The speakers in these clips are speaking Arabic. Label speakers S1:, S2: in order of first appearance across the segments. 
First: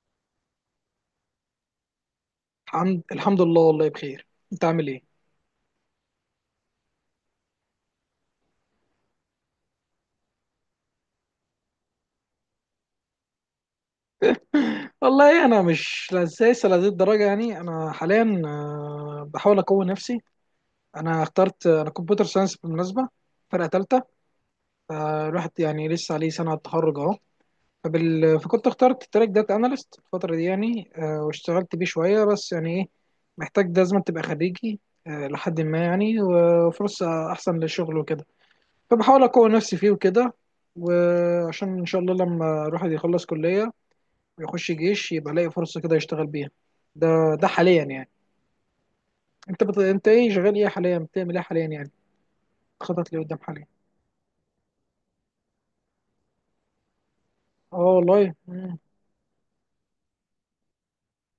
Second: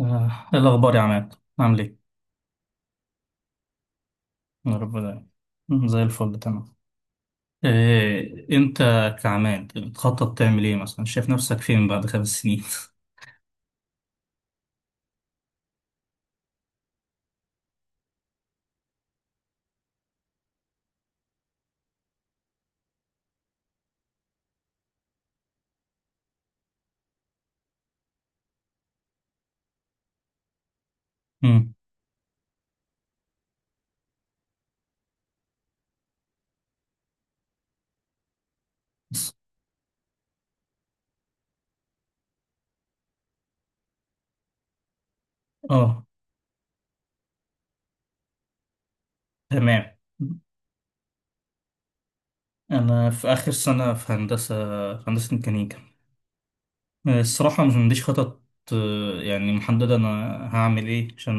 S1: إيه الأخبار يا عماد عامل إيه؟
S2: الحمد لله والله بخير. انت
S1: يا
S2: عامل
S1: رب
S2: ايه؟
S1: دايما. زي الفل تمام. إيه أنت كعماد بتخطط تعمل إيه مثلا شايف نفسك فين بعد 5 سنين؟
S2: والله انا مش لسه لهذه الدرجه، يعني انا حاليا بحاول اقوي نفسي. انا اخترت كمبيوتر ساينس بالمناسبه، فرقه ثالثه. فالواحد يعني لسه عليه سنه على التخرج اهو. فكنت اخترت تراك داتا اناليست الفتره دي، يعني
S1: مم.
S2: واشتغلت بيه شويه، بس يعني ايه، محتاج لازم تبقى خريجي، لحد ما يعني وفرصه احسن للشغل وكده. فبحاول اقوي نفسي فيه وكده، وعشان ان شاء الله لما الواحد يخلص كليه ويخش جيش يبقى لاقي فرصه كده
S1: آه،
S2: يشتغل بيها. ده ده حاليا يعني.
S1: تمام.
S2: انت ايه شغال ايه حاليا، بتعمل ايه حاليا يعني؟
S1: أنا
S2: خطط
S1: في
S2: لقدام
S1: آخر
S2: حاليا.
S1: سنة في هندسة ميكانيكا. الصراحة مش
S2: اه
S1: عنديش
S2: والله.
S1: خطط. يعني محددة أنا هعمل إيه عشان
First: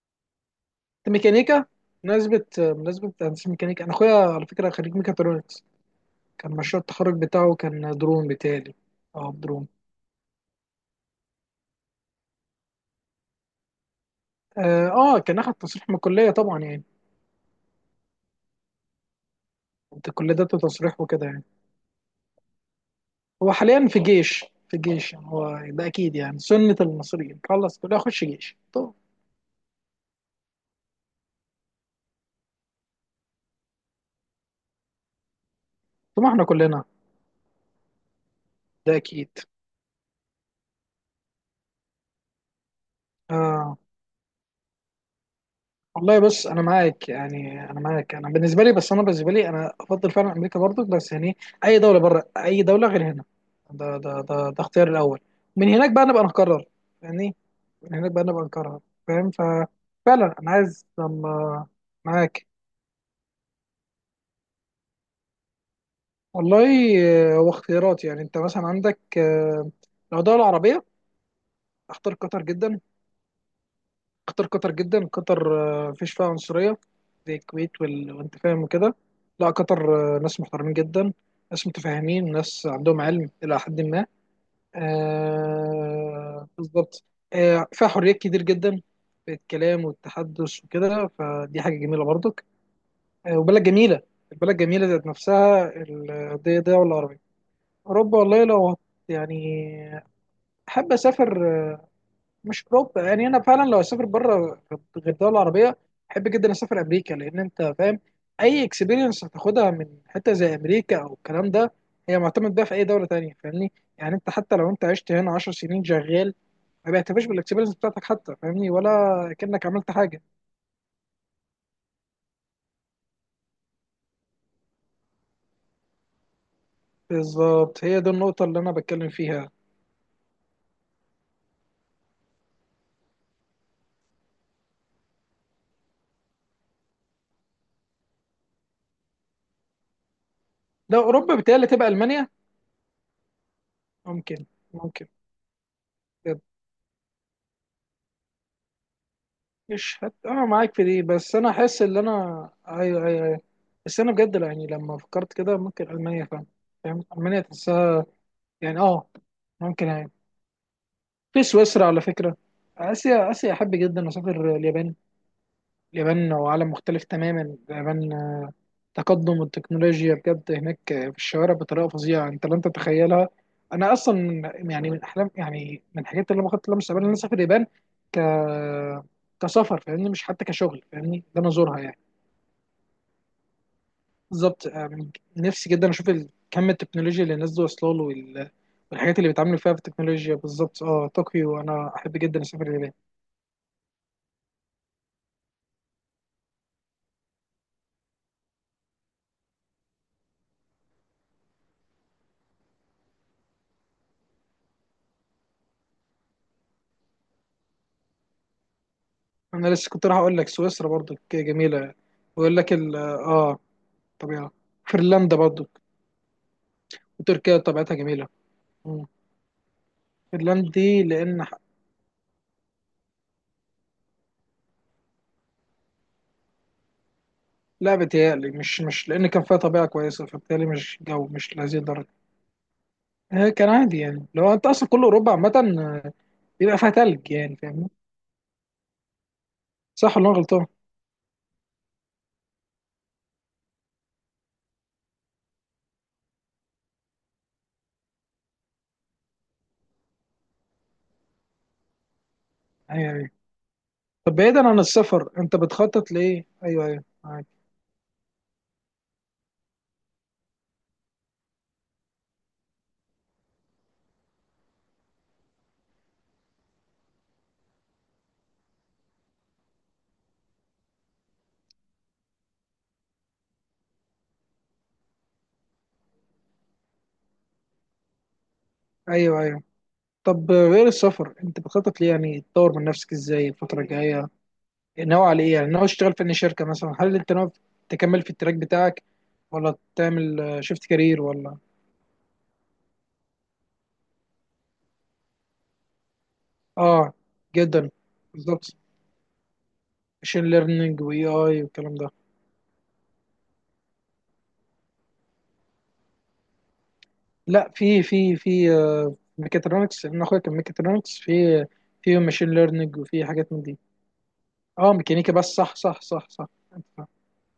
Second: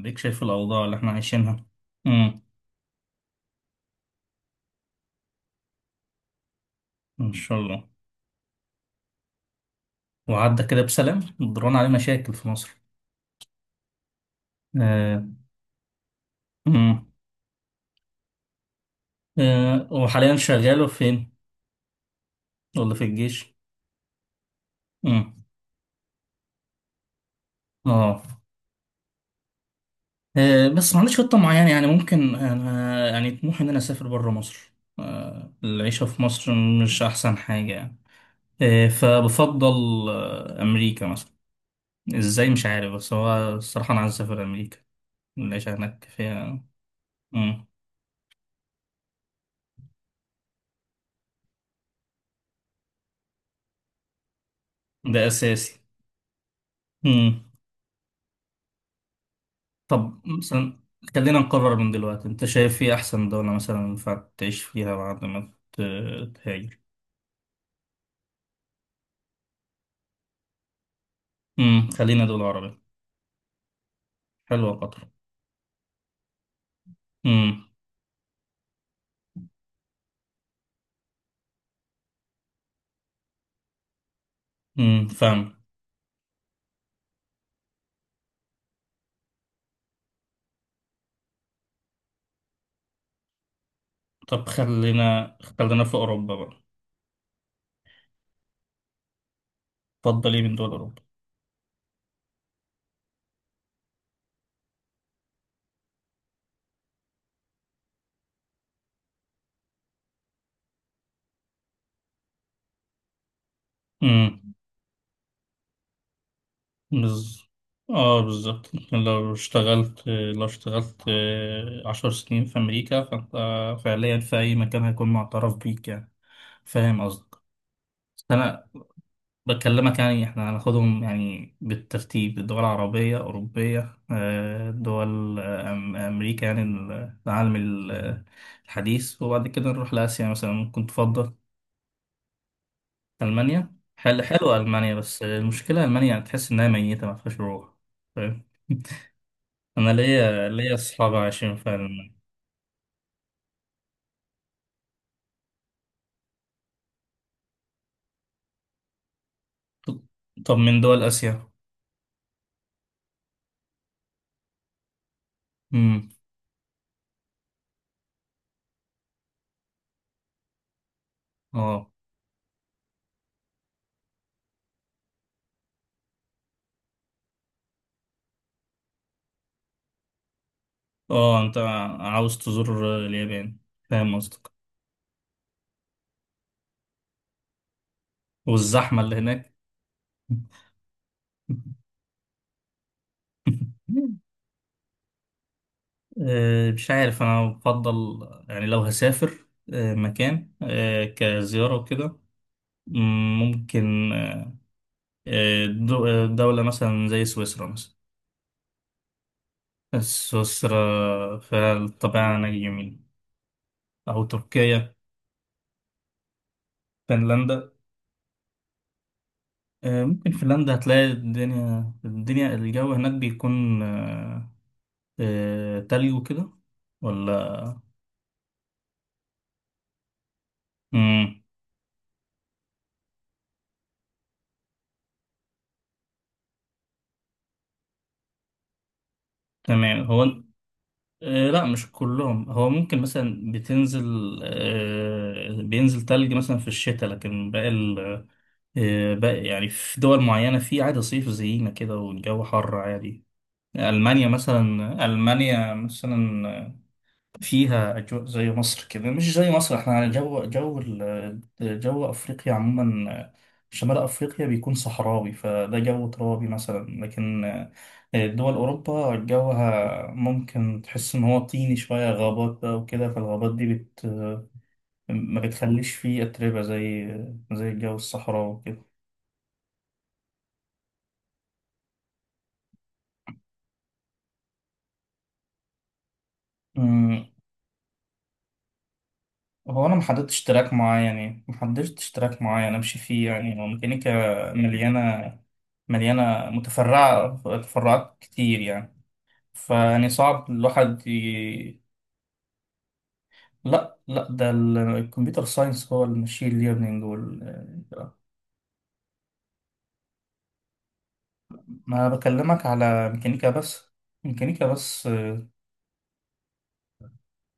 S1: أديك شايف الأوضاع اللي
S2: انت
S1: إحنا
S2: ميكانيكا؟
S1: عايشينها. مم.
S2: مناسبة هندسة ميكانيكا. انا اخويا على فكرة خريج ميكاترونكس، كان مشروع التخرج
S1: إن
S2: بتاعه
S1: شاء الله.
S2: كان درون بتاعي. اه درون.
S1: وعدى كده بسلام ضران عليه مشاكل في مصر.
S2: اه
S1: آه.
S2: كان اخد تصريح من الكلية طبعا يعني. انت الكلية
S1: وحاليا
S2: ده
S1: شغاله
S2: تصريح وكده
S1: فين
S2: يعني.
S1: ولا في
S2: هو
S1: الجيش؟
S2: حاليا في جيش يعني.
S1: امم
S2: هو ده اكيد يعني سنة المصريين خلص كلها
S1: اه.
S2: اخش جيش. طب،
S1: بس ما عنديش خطة معينة يعني ممكن أنا يعني طموحي إن أنا أسافر برا مصر. العيشة في
S2: طب ما احنا
S1: مصر
S2: كلنا.
S1: مش أحسن حاجة يعني.
S2: ده اكيد.
S1: فبفضل أمريكا مثلا. إزاي مش عارف بس هو
S2: آه
S1: الصراحة أنا عايز أسافر أمريكا. العيشة هناك
S2: والله بص انا
S1: فيها.
S2: معاك،
S1: مم.
S2: يعني انا بالنسبه لي، انا افضل فعلا امريكا برضو، بس يعني اي دوله بره، اي دوله غير هنا. ده اختيار الاول.
S1: ده
S2: من
S1: أساسي.
S2: هناك بقى نبقى نقرر، يعني
S1: مم.
S2: من هناك بقى نبقى نقرر. فاهم؟
S1: طب
S2: ففعلا انا
S1: مثلا
S2: عايز
S1: خلينا
S2: لما،
S1: نقرر من دلوقتي أنت
S2: معاك
S1: شايف إيه أحسن دولة مثلا ينفع تعيش فيها بعد ما
S2: والله.
S1: تهاجر؟
S2: هو اختيارات، يعني انت مثلا عندك، لو دوله عربيه اختار
S1: خلينا
S2: قطر
S1: دول عربي.
S2: جدا. قطر قطر
S1: حلوة
S2: جدا
S1: قطر.
S2: قطر مفيش فيها عنصرية زي
S1: امم
S2: الكويت وانت فاهم وكده. لا قطر ناس محترمين جدا، ناس متفاهمين، ناس عندهم علم إلى حد ما.
S1: فاهم.
S2: بالظبط. فيها حريات كتير جدا في الكلام والتحدث وكده، فدي حاجة جميلة برضك. وبلد جميلة،
S1: طب
S2: البلد جميلة ذات
S1: خلينا
S2: نفسها.
S1: خلينا في أوروبا
S2: دي
S1: بقى.
S2: دولة عربية. أوروبا والله يعني
S1: اتفضل ايه من دول
S2: أحب
S1: أوروبا؟
S2: أسافر. مش اوروبا، يعني انا فعلا لو اسافر بره غير الدول العربيه احب جدا اسافر امريكا، لان انت فاهم اي اكسبيرينس هتاخدها من حته زي امريكا او الكلام ده هي معتمد بقى في اي دوله تانية. فاهمني يعني؟ انت
S1: امم.
S2: حتى لو انت عشت هنا 10 سنين شغال، ما بيعترفش
S1: بز...
S2: بالاكسبيرينس بتاعتك
S1: اه،
S2: حتى، فاهمني،
S1: بالظبط لو
S2: ولا كانك عملت
S1: اشتغلت
S2: حاجه.
S1: 10 سنين في أمريكا فأنت فعليا في أي مكان هيكون معترف بيك يعني. فاهم قصدك.
S2: بالظبط، هي دي
S1: بس
S2: النقطه اللي
S1: أنا
S2: انا بتكلم فيها.
S1: بكلمك يعني احنا هناخدهم يعني بالترتيب الدول العربية أوروبية، دول أمريكا يعني العالم الحديث وبعد كده نروح لآسيا مثلا ممكن
S2: لو
S1: تفضل.
S2: اوروبا بتهيألي تبقى المانيا.
S1: ألمانيا
S2: ممكن،
S1: حلوة. ألمانيا
S2: ممكن.
S1: بس المشكلة ألمانيا يعني تحس إنها ميتة ما فيهاش روح فاهم. أنا
S2: مش هت... اه
S1: ليا
S2: معاك في دي،
S1: أصحاب
S2: بس انا
S1: عايشين في
S2: احس ان
S1: ألمانيا.
S2: انا، ايوه، بس انا بجد لا، يعني لما فكرت كده ممكن المانيا، فاهم، فاهم، المانيا تحسها يعني، اه ممكن
S1: طب
S2: يعني.
S1: طب من دول
S2: في
S1: آسيا.
S2: سويسرا على فكره. اسيا، اسيا احب جدا اسافر اليابان.
S1: امم.
S2: اليابان وعالم مختلف تماما اليابان. تقدم التكنولوجيا بجد هناك في الشوارع بطريقه
S1: اه،
S2: فظيعه، انت لا انت تتخيلها. انا اصلا يعني من احلام، يعني من الحاجات اللي انا خدت لها مستقبلا ان انا اسافر اليابان. ك كسفر فاهمني، مش حتى كشغل فاهمني، ده
S1: اه،
S2: انا
S1: أنت
S2: ازورها يعني.
S1: عاوز تزور اليابان؟ فاهم قصدك.
S2: بالظبط يعني. نفسي جدا اشوف كم التكنولوجيا اللي الناس دي واصله له
S1: والزحمة اللي
S2: والحاجات اللي
S1: هناك.
S2: بيتعاملوا فيها في التكنولوجيا. بالظبط اه طوكيو، انا احب جدا اسافر اليابان.
S1: مش عارف انا بفضل يعني لو هسافر مكان كزيارة وكده. ممكن دولة مثلا زي سويسرا مثلا.
S2: انا لسه كنت راح اقول لك
S1: سويسرا
S2: سويسرا برضو
S1: فيها
S2: جميله.
S1: الطبيعة هناك
S2: بقول لك ال
S1: جميلة.
S2: اه
S1: أو
S2: طبيعه.
S1: تركيا.
S2: فنلندا برضو وتركيا
S1: فنلندا.
S2: طبيعتها جميله. مم.
S1: ممكن
S2: فنلندا
S1: فنلندا
S2: دي
S1: هتلاقي
S2: لان
S1: الدنيا الجو هناك بيكون تلج وكده ولا؟
S2: لا بتهيألي مش، لان كان فيها طبيعه كويسه فبالتالي مش جو
S1: مم.
S2: مش لهذه الدرجه. كان عادي، يعني لو انت اصلا كل اوروبا عامه، آه، بيبقى فيها تلج يعني فاهمني.
S1: تمام
S2: صح
S1: هو
S2: ولا أنا غلطان؟
S1: لا مش كلهم. هو ممكن مثلا بتنزل آه، بينزل تلج مثلا في الشتاء لكن باقي باقي يعني في دول معينة في عادي صيف زينا كده والجو حر عادي.
S2: يعني.
S1: ألمانيا
S2: طب بعيدا عن
S1: مثلا
S2: السفر انت
S1: ألمانيا
S2: بتخطط لايه؟
S1: مثلا
S2: ايوه معاك،
S1: فيها أجواء زي مصر كده مش زي مصر. احنا على جو جو أفريقيا عموما. شمال أفريقيا بيكون صحراوي فده جو ترابي مثلا لكن دول أوروبا جوها ممكن تحس إن هو طيني شوية غابات بقى وكده فالغابات دي ما بتخليش فيه أتربة زي الجو الصحراوي
S2: ايوه. طب غير السفر انت بتخطط ليه؟ يعني تطور من نفسك ازاي الفتره الجايه؟ ناوي على ايه؟ يعني ناوي تشتغل في أي شركه مثلا؟ هل انت
S1: وكده.
S2: ناوي تكمل في التراك بتاعك ولا
S1: هو انا ما
S2: تعمل
S1: حددتش تراك
S2: شيفت
S1: معين
S2: كارير
S1: يعني ما
S2: ولا؟
S1: حددتش تراك معين امشي فيه يعني هو ميكانيكا مليانه
S2: اه،
S1: متفرعه
S2: جدا،
S1: تفرعات كتير
S2: بالظبط.
S1: يعني. فيعني
S2: ماشين
S1: صعب
S2: ليرنينج
S1: الواحد
S2: واي اي والكلام ده؟
S1: لا لا ده الكمبيوتر ساينس هو المشين ليرنينج
S2: لا، في في في ميكاترونكس، انا اخويا كان ميكاترونكس، في
S1: ما
S2: في ماشين
S1: بكلمك
S2: ليرنينج،
S1: على
S2: وفي
S1: ميكانيكا
S2: حاجات من دي.
S1: بس. ميكانيكا
S2: اه
S1: بس
S2: ميكانيكا بس،
S1: اه.
S2: صح.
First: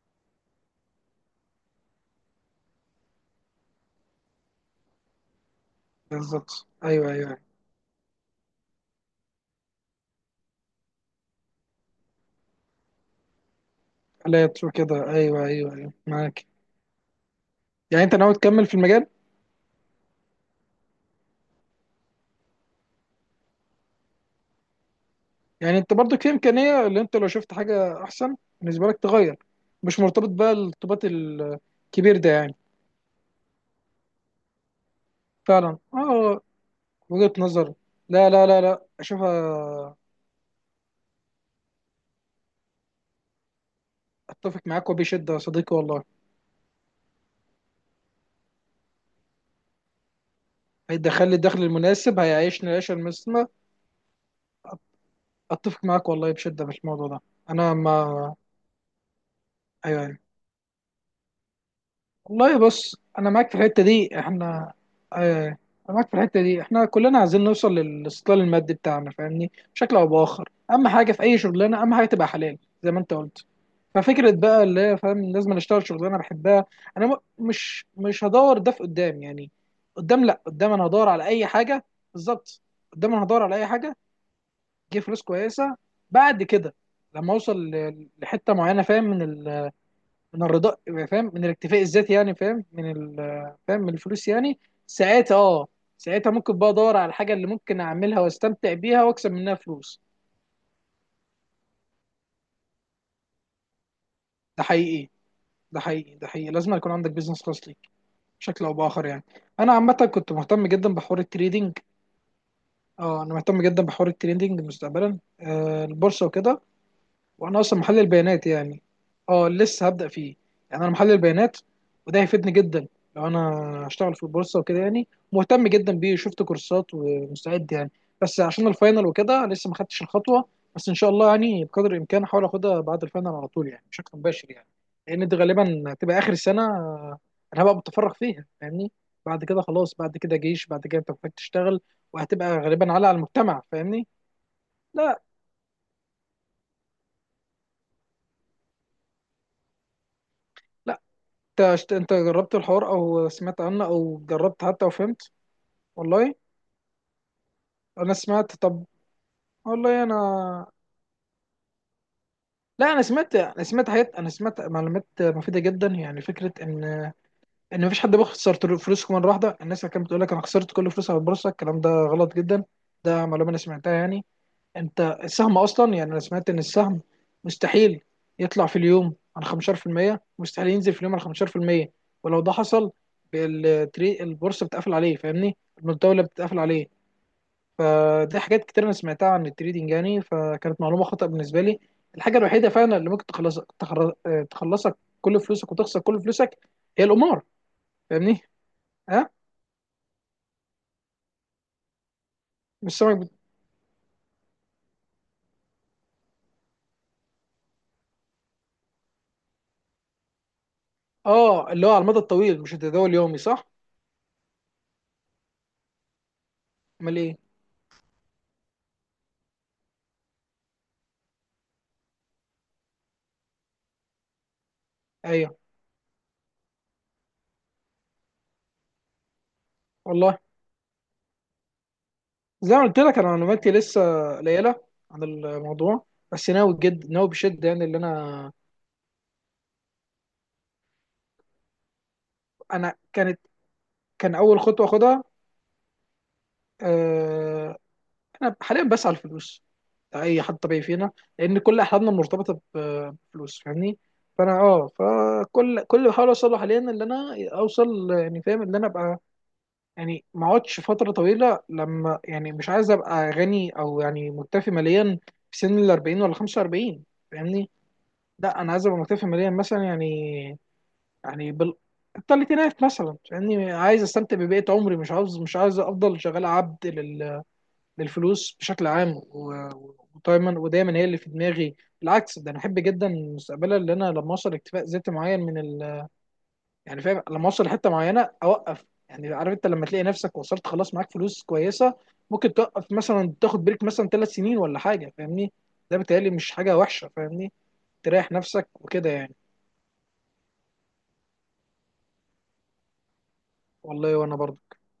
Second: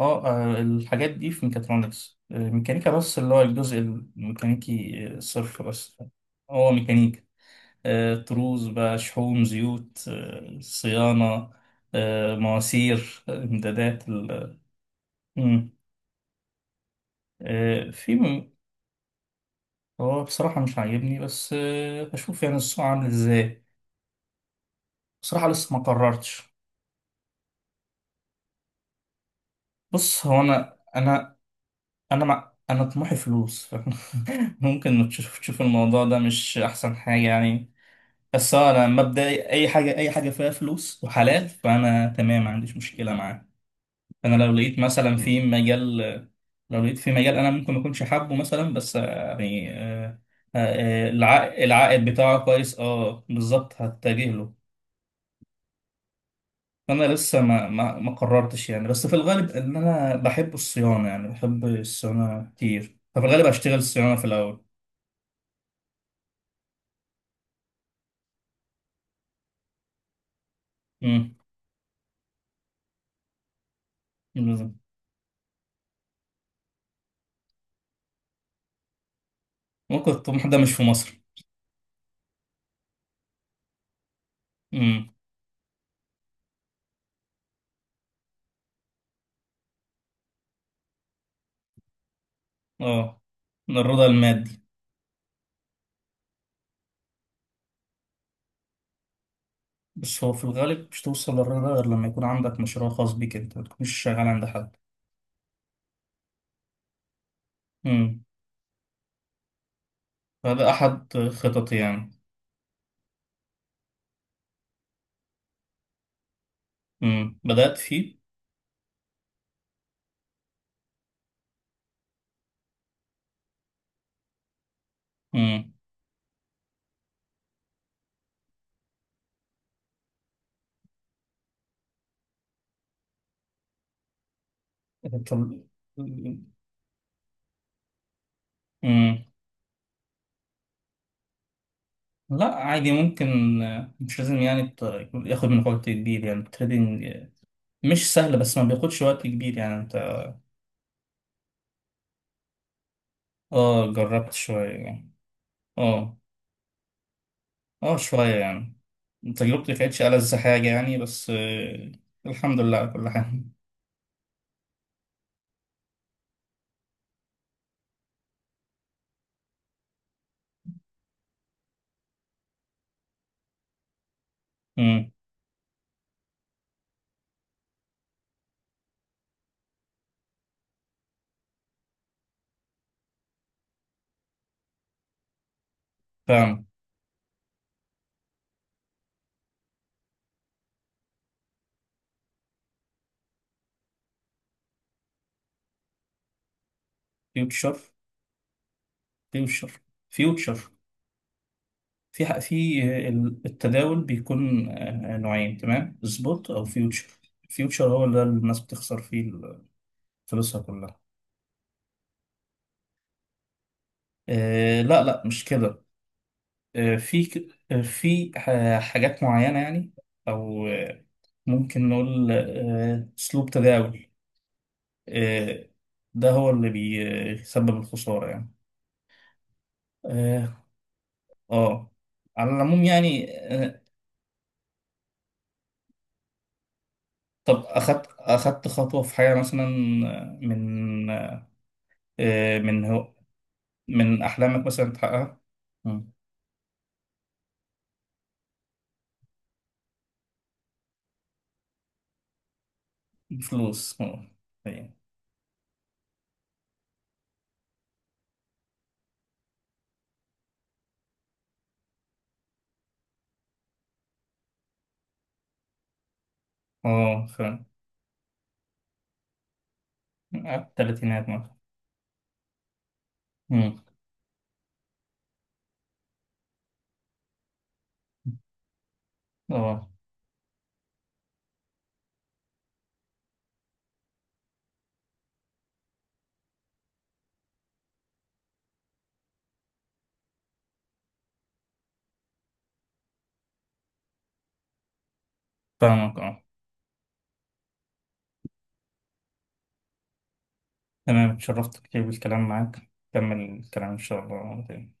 S1: الحاجات دي في ميكاترونكس، ميكانيكا بس اللي هو الجزء الميكانيكي صرف بس.
S2: بالظبط
S1: هو
S2: ايوه
S1: ميكانيكا
S2: ايوه أيوة.
S1: طروز بقى شحوم زيوت، صيانة، مواسير، امدادات
S2: لا ترو كده، ايوه ايوه
S1: مم.
S2: ايوه معاك.
S1: آه،
S2: يعني
S1: في
S2: انت ناوي
S1: م-
S2: تكمل في المجال؟
S1: هو بصراحة مش عاجبني بس هشوف يعني السوق عامل ازاي. بصراحة لسه
S2: يعني
S1: ما
S2: انت برضك في
S1: قررتش.
S2: امكانيه اللي انت لو شفت حاجه احسن بالنسبه لك تغير، مش
S1: بص
S2: مرتبط
S1: هو
S2: بقى
S1: انا
S2: الارتباط
S1: انا
S2: الكبير
S1: انا
S2: ده
S1: مع...
S2: يعني.
S1: انا طموحي فلوس. فاهم؟ ممكن تشوف
S2: فعلا
S1: الموضوع ده
S2: اه،
S1: مش احسن حاجة
S2: وجهه
S1: يعني.
S2: نظر. لا لا
S1: بس
S2: لا
S1: هو انا
S2: لا
S1: مبدئي اي حاجة
S2: اشوفها.
S1: اي حاجة فيها فلوس وحلال فانا تمام ما عنديش مشكلة معاه. انا
S2: اتفق معاك وبشده يا صديقي والله.
S1: لو لقيت في مجال انا ممكن ما اكونش حابه مثلا بس يعني
S2: هيدخل لي
S1: العائد
S2: الدخل
S1: العائد
S2: المناسب،
S1: بتاعه
S2: هيعيشني
S1: كويس
S2: العيشه
S1: اه
S2: المسلمه.
S1: بالظبط هتجه له.
S2: اتفق معاك والله بشده في
S1: انا
S2: الموضوع ده.
S1: لسه ما
S2: انا
S1: ما ما
S2: ما
S1: قررتش يعني بس في الغالب ان
S2: ايوه
S1: انا
S2: أيوة.
S1: بحب الصيانه يعني بحب الصيانه
S2: والله بص
S1: كتير ففي
S2: انا
S1: الغالب
S2: معاك في
S1: هشتغل
S2: الحته
S1: صيانه
S2: دي
S1: في الاول.
S2: احنا، آه، انا معاك في الحته دي. احنا كلنا عايزين نوصل للاستقلال المادي بتاعنا، فاهمني؟ بشكل او باخر اهم حاجه في
S1: امم.
S2: اي شغلانه اهم حاجه تبقى حلال زي ما انت قلت. ففكره بقى
S1: بالظبط.
S2: اللي هي فاهم لازم أنا اشتغل شغلانه بحبها، انا م- مش هدور ده في قدام يعني.
S1: ممكن
S2: قدام لا،
S1: الطموح ده مش
S2: قدام
S1: في
S2: انا هدور
S1: مصر.
S2: على اي حاجه، بالظبط، قدام انا هدور على اي حاجه تجيب
S1: امم.
S2: فلوس كويسه. بعد كده لما اوصل لحته معينه، فاهم، من من الرضا، فاهم من الاكتفاء الذاتي، يعني فاهم
S1: اه.
S2: فاهم من
S1: الرضا
S2: الفلوس يعني.
S1: المادي.
S2: ساعتها اه، ساعتها ممكن بقى ادور على الحاجه اللي ممكن اعملها واستمتع بيها واكسب منها فلوس.
S1: بس هو في الغالب مش توصل للرضا غير لما يكون عندك مشروع خاص بيك انت ما تكونش شغال عند
S2: ده
S1: حد.
S2: حقيقي ده حقيقي ده حقيقي، لازم يكون عندك بيزنس خاص ليك
S1: امم.
S2: بشكل او باخر يعني. انا عامه كنت مهتم
S1: هذا
S2: جدا
S1: أحد
S2: بحوار التريدينج.
S1: خططي يعني.
S2: اه انا مهتم جدا بحوار التريدينج مستقبلا، آه البورصه وكده.
S1: مم.
S2: وانا
S1: بدأت
S2: اصلا محلل
S1: فيه.
S2: بيانات يعني. اه لسه هبدأ فيه. يعني انا محلل بيانات وده هيفيدني جدا لو انا هشتغل في البورصة وكده، يعني مهتم
S1: مم.
S2: جدا بيه، شفت كورسات ومستعد يعني، بس عشان الفاينل وكده لسه ما خدتش الخطوة. بس ان شاء الله يعني بقدر الامكان هحاول اخدها بعد الفاينل على طول يعني بشكل مباشر يعني، لان دي
S1: طب.
S2: غالبا هتبقى اخر سنة انا هبقى متفرغ فيها فاهمني.
S1: مم.
S2: بعد كده خلاص، بعد كده جيش، بعد كده انت محتاج تشتغل، وهتبقى
S1: لا
S2: غالبا
S1: عادي
S2: على على المجتمع
S1: ممكن
S2: فاهمني.
S1: مش لازم يعني
S2: لا
S1: ياخد منك وقت كبير يعني التريدينج. مش سهل بس ما بياخدش وقت كبير يعني انت.
S2: انت انت جربت الحوار او سمعت عنه
S1: اه،
S2: او
S1: جربت
S2: جربت
S1: شوية
S2: حتى
S1: يعني.
S2: وفهمت؟
S1: اه.
S2: والله
S1: اه،
S2: انا
S1: شوية
S2: سمعت.
S1: يعني.
S2: طب
S1: تجربتي كانتش
S2: والله انا،
S1: ألذ حاجة يعني بس الحمد لله على
S2: لا انا
S1: كل
S2: سمعت،
S1: حال.
S2: انا سمعت حاجات، انا سمعت معلومات مفيده جدا، يعني فكره ان ان مفيش حد بيخسر فلوسه مره واحده. الناس اللي كانت بتقول لك انا خسرت كل فلوسي على البورصه، الكلام ده غلط جدا، ده معلومه انا سمعتها يعني. انت
S1: مم.
S2: السهم اصلا، يعني انا سمعت ان السهم مستحيل يطلع في اليوم عن 15%، مستحيل ينزل في اليوم عن 15%، ولو ده حصل البورصه بتقفل عليه فاهمني، الدوله بتقفل
S1: فاهم.
S2: عليه. فدي حاجات كتير انا سمعتها عن التريدينج، يعني فكانت معلومه خطا بالنسبه لي. الحاجه الوحيده فعلا اللي ممكن تخلصك تخلصك كل فلوسك وتخسر كل فلوسك هي القمار،
S1: فيوتشر.
S2: فاهمني؟ ها،
S1: فيوتشر. فيوتشر. في حق في
S2: مش سامعك
S1: التداول بيكون نوعين تمام سبوت او فيوتشر. فيوتشر هو اللي الناس بتخسر فيه فلوسها كلها.
S2: اه اللي هو على المدى الطويل مش التداول اليومي صح؟
S1: لا لا مش كده.
S2: امال
S1: في
S2: ايه؟
S1: في حاجات معينة يعني. او ممكن نقول اسلوب تداول.
S2: ايوه.
S1: آه. ده هو اللي بيسبب الخسارة يعني.
S2: والله
S1: اه. آه. على
S2: زي
S1: العموم
S2: ما قلت لك انا
S1: يعني
S2: معلوماتي
S1: آه،
S2: لسه قليله عن الموضوع، بس ناوي، جد ناوي
S1: طب
S2: بشده يعني. اللي
S1: أخدت
S2: انا،
S1: أخدت خطوة في حاجة مثلا آه، من
S2: انا
S1: هو
S2: كانت
S1: من
S2: كان اول
S1: أحلامك
S2: خطوه
S1: مثلا
S2: اخدها
S1: تحققها. مم.
S2: آه، انا حاليا بسعى الفلوس. اي حد طبيعي فينا، لان كل احلامنا مرتبطه بفلوس فاهمني.
S1: فلوس اه.
S2: فانا اه
S1: أيوة.
S2: فكل اللي بحاول اوصل له حاليا، اللي انا اوصل يعني فاهم اللي انا ابقى، يعني ما اقعدش فتره طويله لما، يعني مش عايز ابقى غني، او يعني مكتفي ماليا في سن ال 40 ولا 45
S1: فاهم.
S2: فاهمني. لا انا عايز ابقى مكتفي ماليا مثلا يعني،
S1: على التلاتينات
S2: يعني
S1: مثلا.
S2: بال الثلاثينات مثلا، يعني
S1: مم.
S2: عايز استمتع ببقيه عمري، مش عاوز مش عايز افضل شغال عبد للفلوس بشكل عام
S1: اه،
S2: ودايما هي اللي في دماغي. بالعكس ده انا احب جدا مستقبلا اللي انا لما اوصل اكتفاء ذاتي معين يعني فاهم لما اوصل لحته معينه اوقف، يعني عارف انت لما تلاقي نفسك وصلت خلاص معاك فلوس كويسه ممكن توقف مثلا، تاخد بريك مثلا ثلاث سنين ولا حاجه فاهمني. ده
S1: فاهمك.
S2: بيتهيألي
S1: اه.
S2: مش حاجه وحشه فاهمني، تريح نفسك وكده يعني.
S1: تمام اتشرفت كتير بالكلام معاك كمل الكلام إن
S2: والله
S1: شاء
S2: وانا
S1: الله
S2: برضه.
S1: تاني.